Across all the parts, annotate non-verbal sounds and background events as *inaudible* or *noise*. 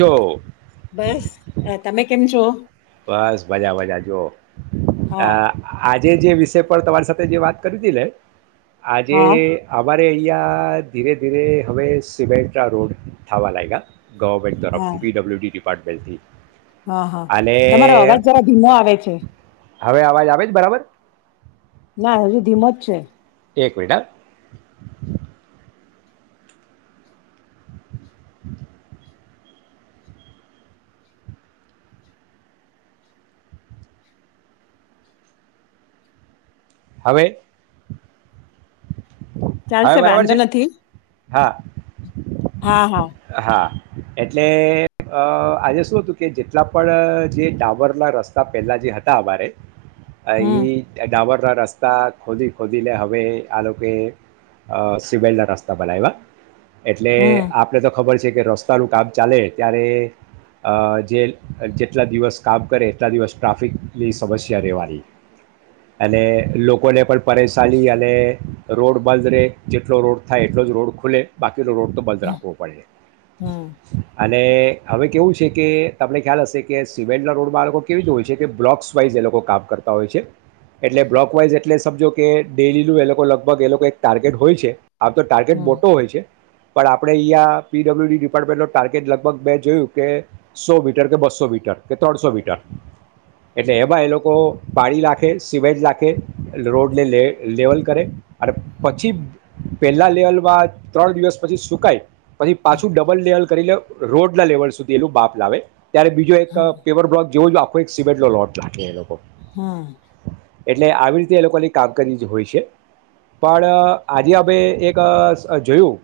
જો બસ તમે કેમ છો બસ મજા, મજા, અ, હા આ જે જે વિષય પર તમારી સાથે જે વાત કરી હતી લે આજે હા અવા અરેયા ધીરે, ધીરે, હવે સિમેન્ટ્રા રોડ થવા લાગ્યા ગવર્મેન્ટ હા તરફથી પી ડબ્લ્યુ ડી પાડવેલથી હા, હા, તમારો અવાજ જરા ધીમો આવે છે, હવે અવાજ આવે જ બરાબર ના હજુ ધીમી માં ઍક જ છે એક મિનિટ હ *inaudible* હવે હવે ચાલશે બરાબર વાંધો છે નથી, હા હા, હા હા એટલે આજે શું હતું કે જેટલા પણ જે ટાવરના રસ્તા પહેલાં જે હતા અમારે હમ એ ડાબર બધા રસ્તા ખોદી ખોદીને હવે આ લોકો સિવાલના રસ્તા બનાવ્યા એટલે હમ આપ ને તો ખબર છે કે રસ્તાનું કામ ચાલે ત્યારે જે જેટલા દિવસ કામ કરે એટલા દિવસ ટ્રાફિકની સમસ્યા રહેવાની અને લોકોને પણ પરેશાની અને રોડ બંધ રહે જેટલો રોડ થાય એટલો જ રોડ ખુલે બાકી પેલો રોડ તો બજા હમ હમ *inaudible* અને હવે કેવું છે, કે તમને ખ્યાલ હશે કે, સિમેન્ટના રોડમાં આ લોકો કેવી રીતે હોય છે, કે બ્લોક્સવાઇઝ એ લોકો કામ કરતા હોય છે, એટલે બ્લોકવાઈઝ એટલે સમજો કે ડેલીનું એ લોકો લગભગ એ લોકો એક ટાર્ગેટ હોય છે આ તો ટાર્ગેટ મોટો હોય છે પણ આ આપણે અહીંયા પીડબલ્યુડી ડિપાર્ટમેન્ટનો ટાર્ગેટ લગભગ બે જોયું કે સો મીટર કે બસો મીટર કે ત્રણસો મીટર એટલે એમાં એ લોકો પાણી લખે સીવેજ લખે રોડને લે લેવલ કરે અને પછી પહેલાં લેવલમાં ત્રણ દિવસ પછી શુકાય પછી પાછું ડબલ ડેલ રોડ ના લેવલ સુધી એલું બાપ લાવે ત્યારે બીજું એક હમ પેપર બ્લોક જેવો જ આપો કોઈ એક સિબેટલો લોટ રાખે એ લોકો હમ એટલે આવી રીતે એ લોકોની કામગરી જ હોય છે પણ આજે આપણે એક જોયું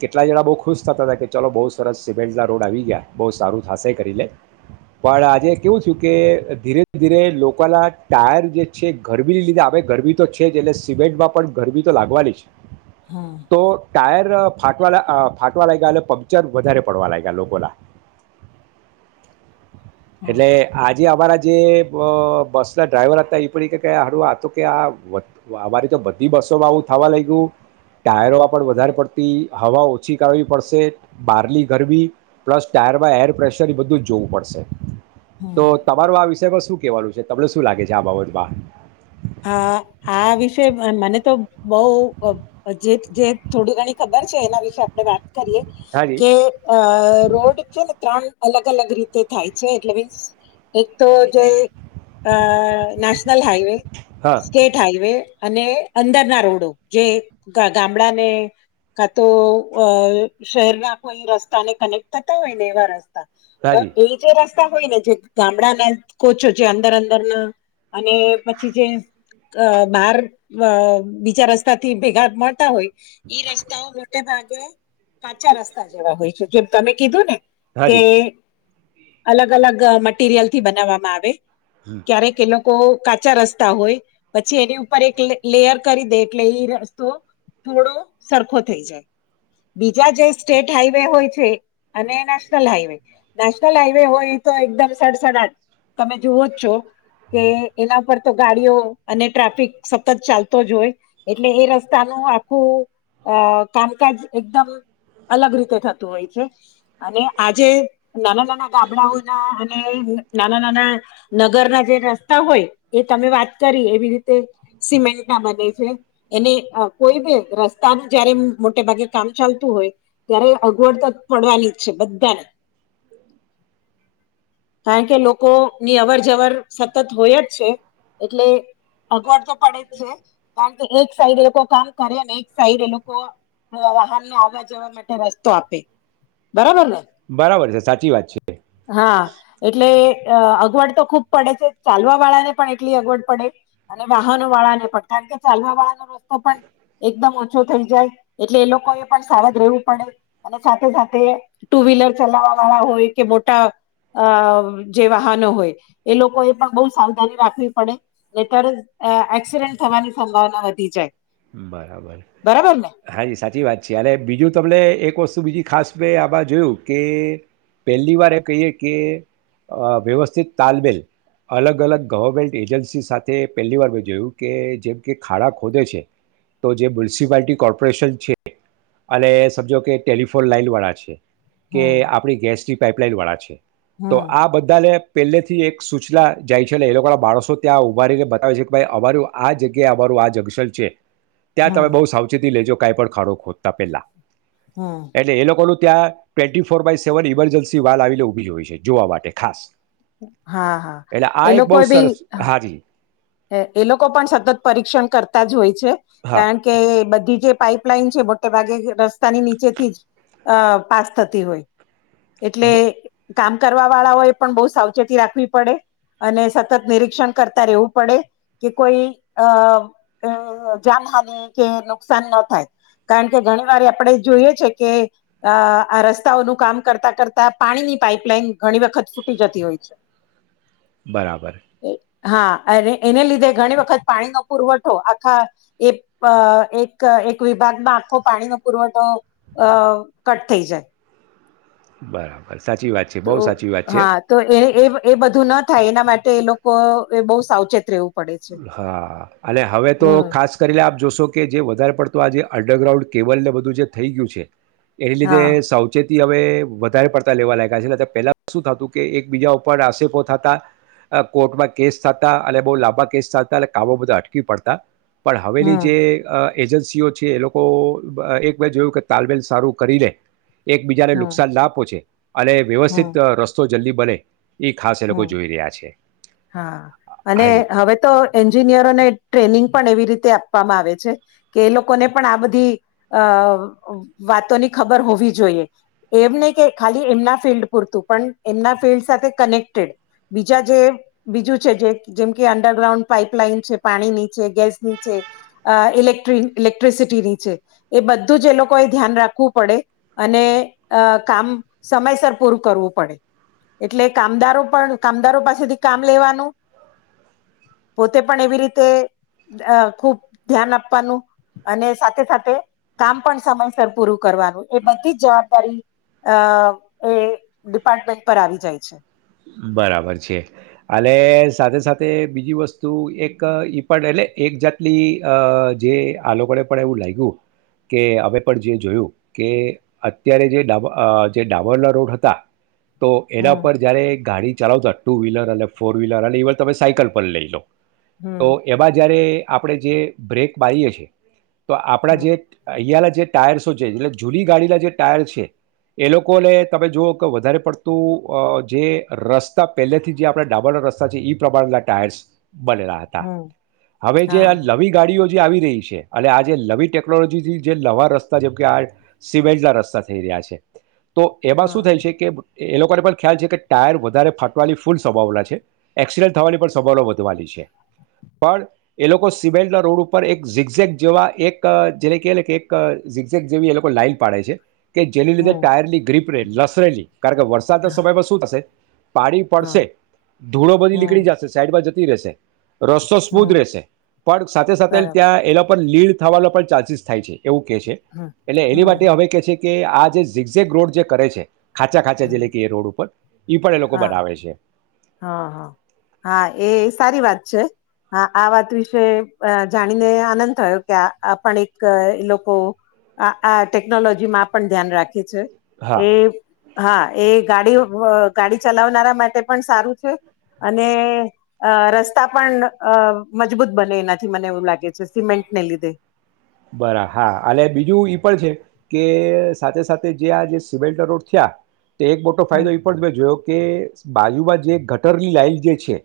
કે એટલા જણા બહુ ખુશ થતા હતા કે ચલો બહુ સરસ સિમેન્ટના રોડ આવી ગયા બહુ સારું થાશે કરી લે પણ, આજે કેવું થયું કે ધીરે ધીરે લોકોના ટાયર જે છે ગરબી લીધે આવે ગરમી તો છે જ એટલે સિમેન્ટમાં પણ ગરમી તો લાગવાની છે હમ તો ટાયર ફાટવા ફાટવા લાગ્યા પંચર વધારે પડવા લાગ્યા લોકોના હા એટલે આજે અમારા જે બસ ના ડ્રાઈવર હતા એ પણડી કે હારું આ તો કે આ અમારી તો બધી બસોમાં આવું થવા લાગ્યું ટાયરોમાં પણ વધારે પડતી હવા ઓછી કરવી પડશ બહારલી ગરબી પ્લસ ટાયરમાં એર પ્રેશર એ બધું જ જોવું પડશે હમ હમ તો તમારું આ વિષયમાં શું કેવાનું છે, તમને શું લાગે છે આ બાબતમાં હ, આ વિશે મને તો બઉ જે થોડી ઘણી ખબર છે એના વિશે આપણે વાત કરીએ હાજી કે રોડ છે ને ત્રણ અલગ અલગ રીતે થાય છે એટલે મીન્સ એક તો જો અ નેશનલ હાઈવે હા સ્ટેટ હાઈવે અને અંદરના રોડો જે ગામડાને કા તો શહેરના કોઈ રસ્તાને કનેક્ટ થતા હોય ને એવા રસ્તા તો હાજી એ જે હોયને જે ગામડાના કોચો છે, અંદર અંદરના અને પછી જે અ બહાર બીજા રસ્તાથી ભેગા મળતા હોય રસ્તાઓ ઈ મોટે ભાગે કાચા રસ્તા જેવા હોય છે જેમ તમે કીધું ને કે હાજી અલગ અલગ મટીરિયલ થી બનાવવામાં આવે હમ. ક્યારેક એ લોકો કો કાચા રસ્તા હોય પછી એની ઉપર એક લેયર કરી દે એટલે એ રસ્તો થોડો સરખો થઈ જાય, બીજા જે સ્ટેટ હાઈવે હોય છે અને નેશનલ હાઈવે નેશનલ હાઈવે હોય એ તો એકદમ સડસડાટ તમે જોવો જ છો કે એના પર તો ગાડીઓ અને ટ્રાફિક સતત ચાલતો જ હોય એટલે એ રસ્તાનું આખું અ કામકાજ એકદમ અલગ રીતે થતું હોય છે અને આજે નાના, નાના ગાબડાઓ ના અને નાના, નાના, નગર ના જે રસ્તા હોય એ તમે વાત કરી એવી રીતે સિમેન્ટ ના બને છે એને કોઈ બ રસ્તાનું જયારે મોટે ભાગે કામ ચાલતું હોય, ત્યારે અગવડ તો જ પડવાની જ છે બધાને કારણ કે લોકોની અવર જવર સતત હોય જ છે. એટલે અગવડ તો પડે જ છે કારણ કે એક સાઈડ એ લોકો કામ કરે ને એક સાઈડ એ લોકો, વાહનને આવવા જવા માટે રસ્તો આપે બરોબર ને બરાબર છે સાચી વાત છે હા, એટલે અ અગવડ તો ખુબ પડે છે, ચાલવા વાળા ને પણ અગવડ પડે અને વાહનો વાળાને પણ કારણ કે ચાલવા વાળાનો રસ્તો પણ એકદમ ઓછો થઈ, જાય. એટલે એ લોકો એ પણ સાવધ રહેવું પડે અને સાથે સાથે ટુ વ્હીલર ચલાવવા વાળા હોય, કે મોટા અ જે વાહનો હોય એ લોકો એ પણ બહુ સાવધાની રાખવી પડે ત્યારે એક્સિડેન્ટ થવાની સંભાવના વધી જાય બરાબર બરાબર ને હાજી સાચી વાત છે, અને બીજું તમને એક વસ્તુ તો બીજી ખાસ મેં આમાં જોયુ, કે પહેલી વાર એ કહીએ કે વ્યવસ્થિત, તાલમેલ અલગ અલગ ગવર્મેન્ટ એજન્સી સાથે પહેલી વાર મેં જોયું કે જેમ કે ખાડા ખોદે છે. તો જે મ્યુનિસિપાલિટી કોર્પોરેશન છે. અને સમજો કે ટેલિફોન લાાઈન વાળા છે. કે હમ આપણી ગેસ્ટ્રી પાઇપલાઈન વાળા છે. તો હમ આ બધાને પહેલેથી એક સૂચલા જાય છે અને એ લોકોના માણસો ત્યાં ઉઊભા રને બતાવે છે, કે ભાઈ અમારું આ જગ્યાએ અમારું આ જંગસલ છે. ત્યા, તમે હમ બહુ સાવચેતી લેજો કઈ, પણ ખારોખત તપેલા હમ એટલે એ લોકોનુ ત્યાર સેવન ઇમરજન્સી વા આવી ઉભી હોય છે, જોવા માટે ખાસ હા, હા, એટલે આ એ એક લોકો બહુ ભી સરસ હાજી હે, એ લોકો પણ સતત પરીક્ષણ કરતા જ હોય છે હા કારણ કે બધી જ જે પાઈપલાઇન છે મોટે ભાગે રસ્તાની નીચેથી જ અ પાસ થતી હોય એટલે બ કામ કરવા વાળાઓ એ પણ બહુ સાવચેતી રાખવી પડે અને સતત નિરીક્ષણ કરતા રહેવું પડે કે કોઈ અ જાનહાની કે નુકસાન ન થાય કારણ કે ઘણી વાર આપણે જોઈએ છે કે આ રસ્તાઓનું કામ કરતા કરતા પાણીની પાઈપલાઈન ઘણી વખત ફૂટી જતી હોય છે. બરાબર. હા. અને એને લીધે ઘણી વખત પાણીનો પુરવઠો આખા એક એક એક વિભાગમાં આખો પાણીનો પુરવઠો અ કટ થઈ જાય. બરાબર. સાચી વાત છે તો બહુ સાચી વાત છે. હા તો એ એ એ બધું ના થાય એના માટે એ લોકો એ બહુ સાવચેત રહેવું પડે છે. હા અને હવે તો હમ ખાસ કરીને આપ જોશો કે જે વધારે પડ તો આજે અંડરગ્રાઉન્ડ કેવલ ને બધું જે થઈ ગયું છે એને લીધે હા સાવચેતી હવે વધારે પડતા લેવા લાગ્યા છે પેલા શું થતું કે એક બીજા ઉપર આક્ષપો થતા કોર્ટમાં કેસ થતા અને બહુ લાબા કેસ ચાલતા કાબો બધા અટકી પડતા પણ હવેલી હમ જે એજન્સીઓ છે એ લોકો એક બે જોયું કે તાલમેલ સારું કરી લે એકબીજાને હમ નુકસાન ના પહોંચે અને હમ વ્યવસ્થિત રસ્તો જલ્દી બને એ ખાસ એ હમ લોકો જોઈ રહ્યા છે હા અને હાજી. હવે તો એન્જિનિયરોને ટ્રેનિંગ પણ એવી રીતે આપવામાં આવે છે કે એ લોકોને પણ આ બધી અ વાતોની ખબર હોવી જોઈએ એમ નહી કે ખાલી એમના ફિલ્ડ પૂરતું પણ એમના ફિલ્ડ સાથે કનેક્ટ બીજા જે બીજું છે જે જેમ કે અંડરગ્રાઉન્ડ પાઈપલાઈન છે પાણીની છે ગેસની છે ઇલે ઇલેક્ટ્રિસિટીની છે એ બધું જ એ લોકોએ ધ્યાન રાખવું પડે અને કામ સમયસર પૂરું કરવું પડે એટલે કામદારો પણ કામદારો પાસેથી કામ લેવાનું પોતે પણ એવી રીતે ખુબ ધ્યાન આપવાનું અને સાથે સાથે કામ પણ સમયસર પૂરું કરવાનું એ બધી જ જવાબદારી અ એ ડિપાર્ટમેન્ટ પર આવી જાય છે. બરાબર છે અને સાથે સાથે બીજી વસ્તુ એક ઈ પણ એટલે એક જાતની જે આ લોકોને પણ એવું લાગ્યું કે અમે પણ જે જોયું કે અત્યારે જે ડાબ જે ડામરના રોડ હતા. તો એના હમ પર જયારે ગાડી ચલાવતા ટુ વ્હીલર અને ફોર વ્હીલર અનેવર તમે સાયકલ પર લઈ લો. તો હમ એવા જયારે આપણે જે બ્રેક મારીએ છીએ. તો આપડા જે હમ અહીયાલા જે ટાયર્સો છે એટલે જૂની ગાડીના જે ટાયર છે એ લોકોને તમે જુઓ કે વધારે પડતું જે રસ્તા પહેલેથી જે આપણે ડાબરના રસ્તા છે ઈ પ્રમાણેના ટાયર્સ બનેલા હતા હમ હવે જે હા લવી ગાડીઓ આવી રહી છે અને આ જે નવી ટેકનોલોજીથી જે નવા રસ્તા જે આ સિમેન્ટના રસ્તા થઈ રહ્યા છે. તો એવા શું હા થાય છે કે એ લોકો ને પણ ખ્યાલ છે કે ટાયર વધારે ફાટવાની ફૂલ સંભાવના છે એક્સિડન્ટ થવાની પણ સંભાવના વધવાની છે પણ એ લોકો સિમેન્ટના રોડ ઉપર એક ઝિકઝેક જેવા એક જે કે કે એક ઝિકઝેક જેવી એ લોકો લાઈન પાડે છે. કે જેની લીધે હમ ટાયરલી ગ્રીપ રસજ *unintelligible* કારણ કે વરસાદના સમયમાં શું થશે પાણી હા પડશે, ધૂળો બધી નીકળી હમ જશે સાઈડ જ સુરશે *unintelligible* રસ્તો હમ સ્મૂથ રહેશે પણ સાથે સાથે બરાબર ત્યાં એ લોકો લીડ થવાનો પણ ચાન્સીસ થાય છે પણ એવું કે છે હમ એટલે એની હમ માટે હવે કે છે, કે આ જે ઝીકઝેક રોડ જે કરે છે ખાચા ખાંચા હમ જિલ્લે કે એ રોડ ઉપર ઈ પણ એ લોકો હા બનાવે છે હા, હ, હા, એ સારી વાત છે, હા આ વાત વિશે જાણીને આનંદ થયો કે આ પણ એક લોકો આ ટેકનોલોજી માં પણ ધ્યાન રાખે છે હા એ હા એ ગાડી ગાડી ચલાવનારા માટે પણ સારું છે, અને રસ્તા પણ મજબૂત બને એનાથી મને એવું લાગે છે સિમેન્ટને લીધે. બરા હા અને બીજું ઈ પણ છે, કે સાથે સાથે જે આ જે સિવેલન્ટ રોડ થયા. તે એક મોટો હમ ફાયદો એ પણ ભ જોયો કે બાજુમાં જે ગટરની લાાઈન જે છે,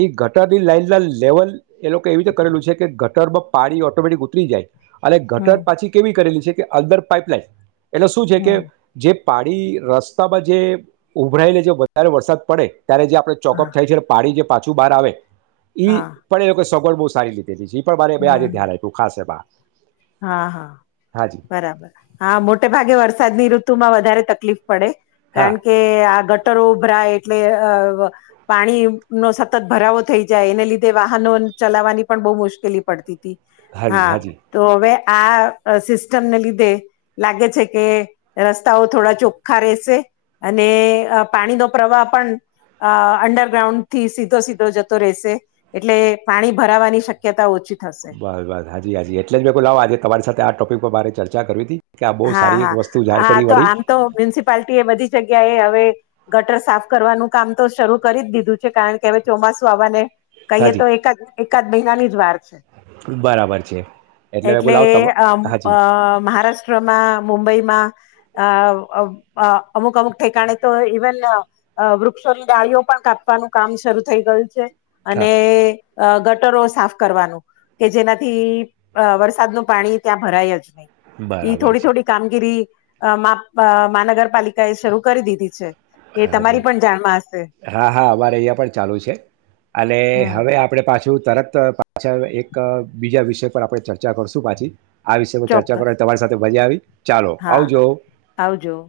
એ ગટરની લાઈનના લેવલ એ લોકો એવી રીતે કરેલું છે કે બ પ પાડી ઓટોમેટિક ઉતરી જાય. અને ઘટર હમ પાછી કેવી કરેલી છે કે અલદર પાઇપલાઇન એટલે શું છે કે હમ જે પાડી રસ્તામાં જે ઉભરાયેને જે વધારે વરસાદ પડે. ત્યારે જે આપડે હા ચોકઅપ થાય છે પાડી જે પાછું બહાર આવે. ઈ હા પડે સગ બુ સારી ી પણ મારે ભાઈ હમ આજે હમ ધ્યાન આપ્યું ખાસ હ બા. હા હા બરાબર, હા મોટે ભાગે વરસાદની ઋ તું માં વધારે તકલીફ. પડે કારણ હા કે આ ગટરો ઉભરાય. એટલે પાણીનો સતત ભરાવો થઈ જાય એને લીધે વાહનો ચલાવવાની પણ બહુ મુશ્કેલી પડતી. હાજી હા. હાજી હવે આ સિસ્ટમને લીધે લાગે છે કે રસ્તાઓ થોડા ચોખ્ખા રહેશે અને પાણીનો પ્રવાહ પણ અંડરગ્રાઉન્ડ થી સીધો સીધો જતો રહેશે એટલે પાણી ભરાવાની શક્યતા ઓછી. થશે બસ બસ હાજી હાજી એજ. અલેશભાઈ બુલાવ આજે તમારી સાથે આ ટોપિક બ ચર્ચા કરી હતી. કે આ બહુ હા સારી એક હા વસ્તુ જાણ હા કરી તો વળી આમ તો મ્યુનિસિપાલટી એ બધી જગ્યાએ હવે. ગટર સાફ કરવાનું કામ તો શરૂ કરી જ દીધું છે કારણ કે હવે ચોમાસું આવાને. કઈએ તો હાજી એકા ક મહિના ની જ વાર. બરાબર છે મેં કહ્યું એટલે લાવો તમ અ હાજી મહારાષ્ટ્ર. મુંબઈમાં અ અ અમુક અમુક ઠેકાણે તો ઇવન વૃક્ષોની ડાળીઓ પણ કાપવાનું કામ શરૂ થઈ ગયું છે. હા અને. અ ગટરો સાફ કરવાનું કે જેનાથી અ વરસાદનું પાણી ત્યાં ભરાય જ ન એઈ બરાબર થોડી છે થોડી કામગીરી અ મહાનગરપાલિકા એ શરૂ કરી દીધી છે. એ હા જ તમારી પણ જાણમાં હશે હા હા અમારે અહયા પણ ચાલુ છે, અને હમ હવે આપે પાછું શું તરત પાછા એક બીજા વિષય પર આપણે ચર્ચા કરશું પાછી. આ વિષયમાં ચર્ચા ચોક્કસ કરવાની તમારી સાથે મજા આવી. ચાલો હા આવજો. આવજો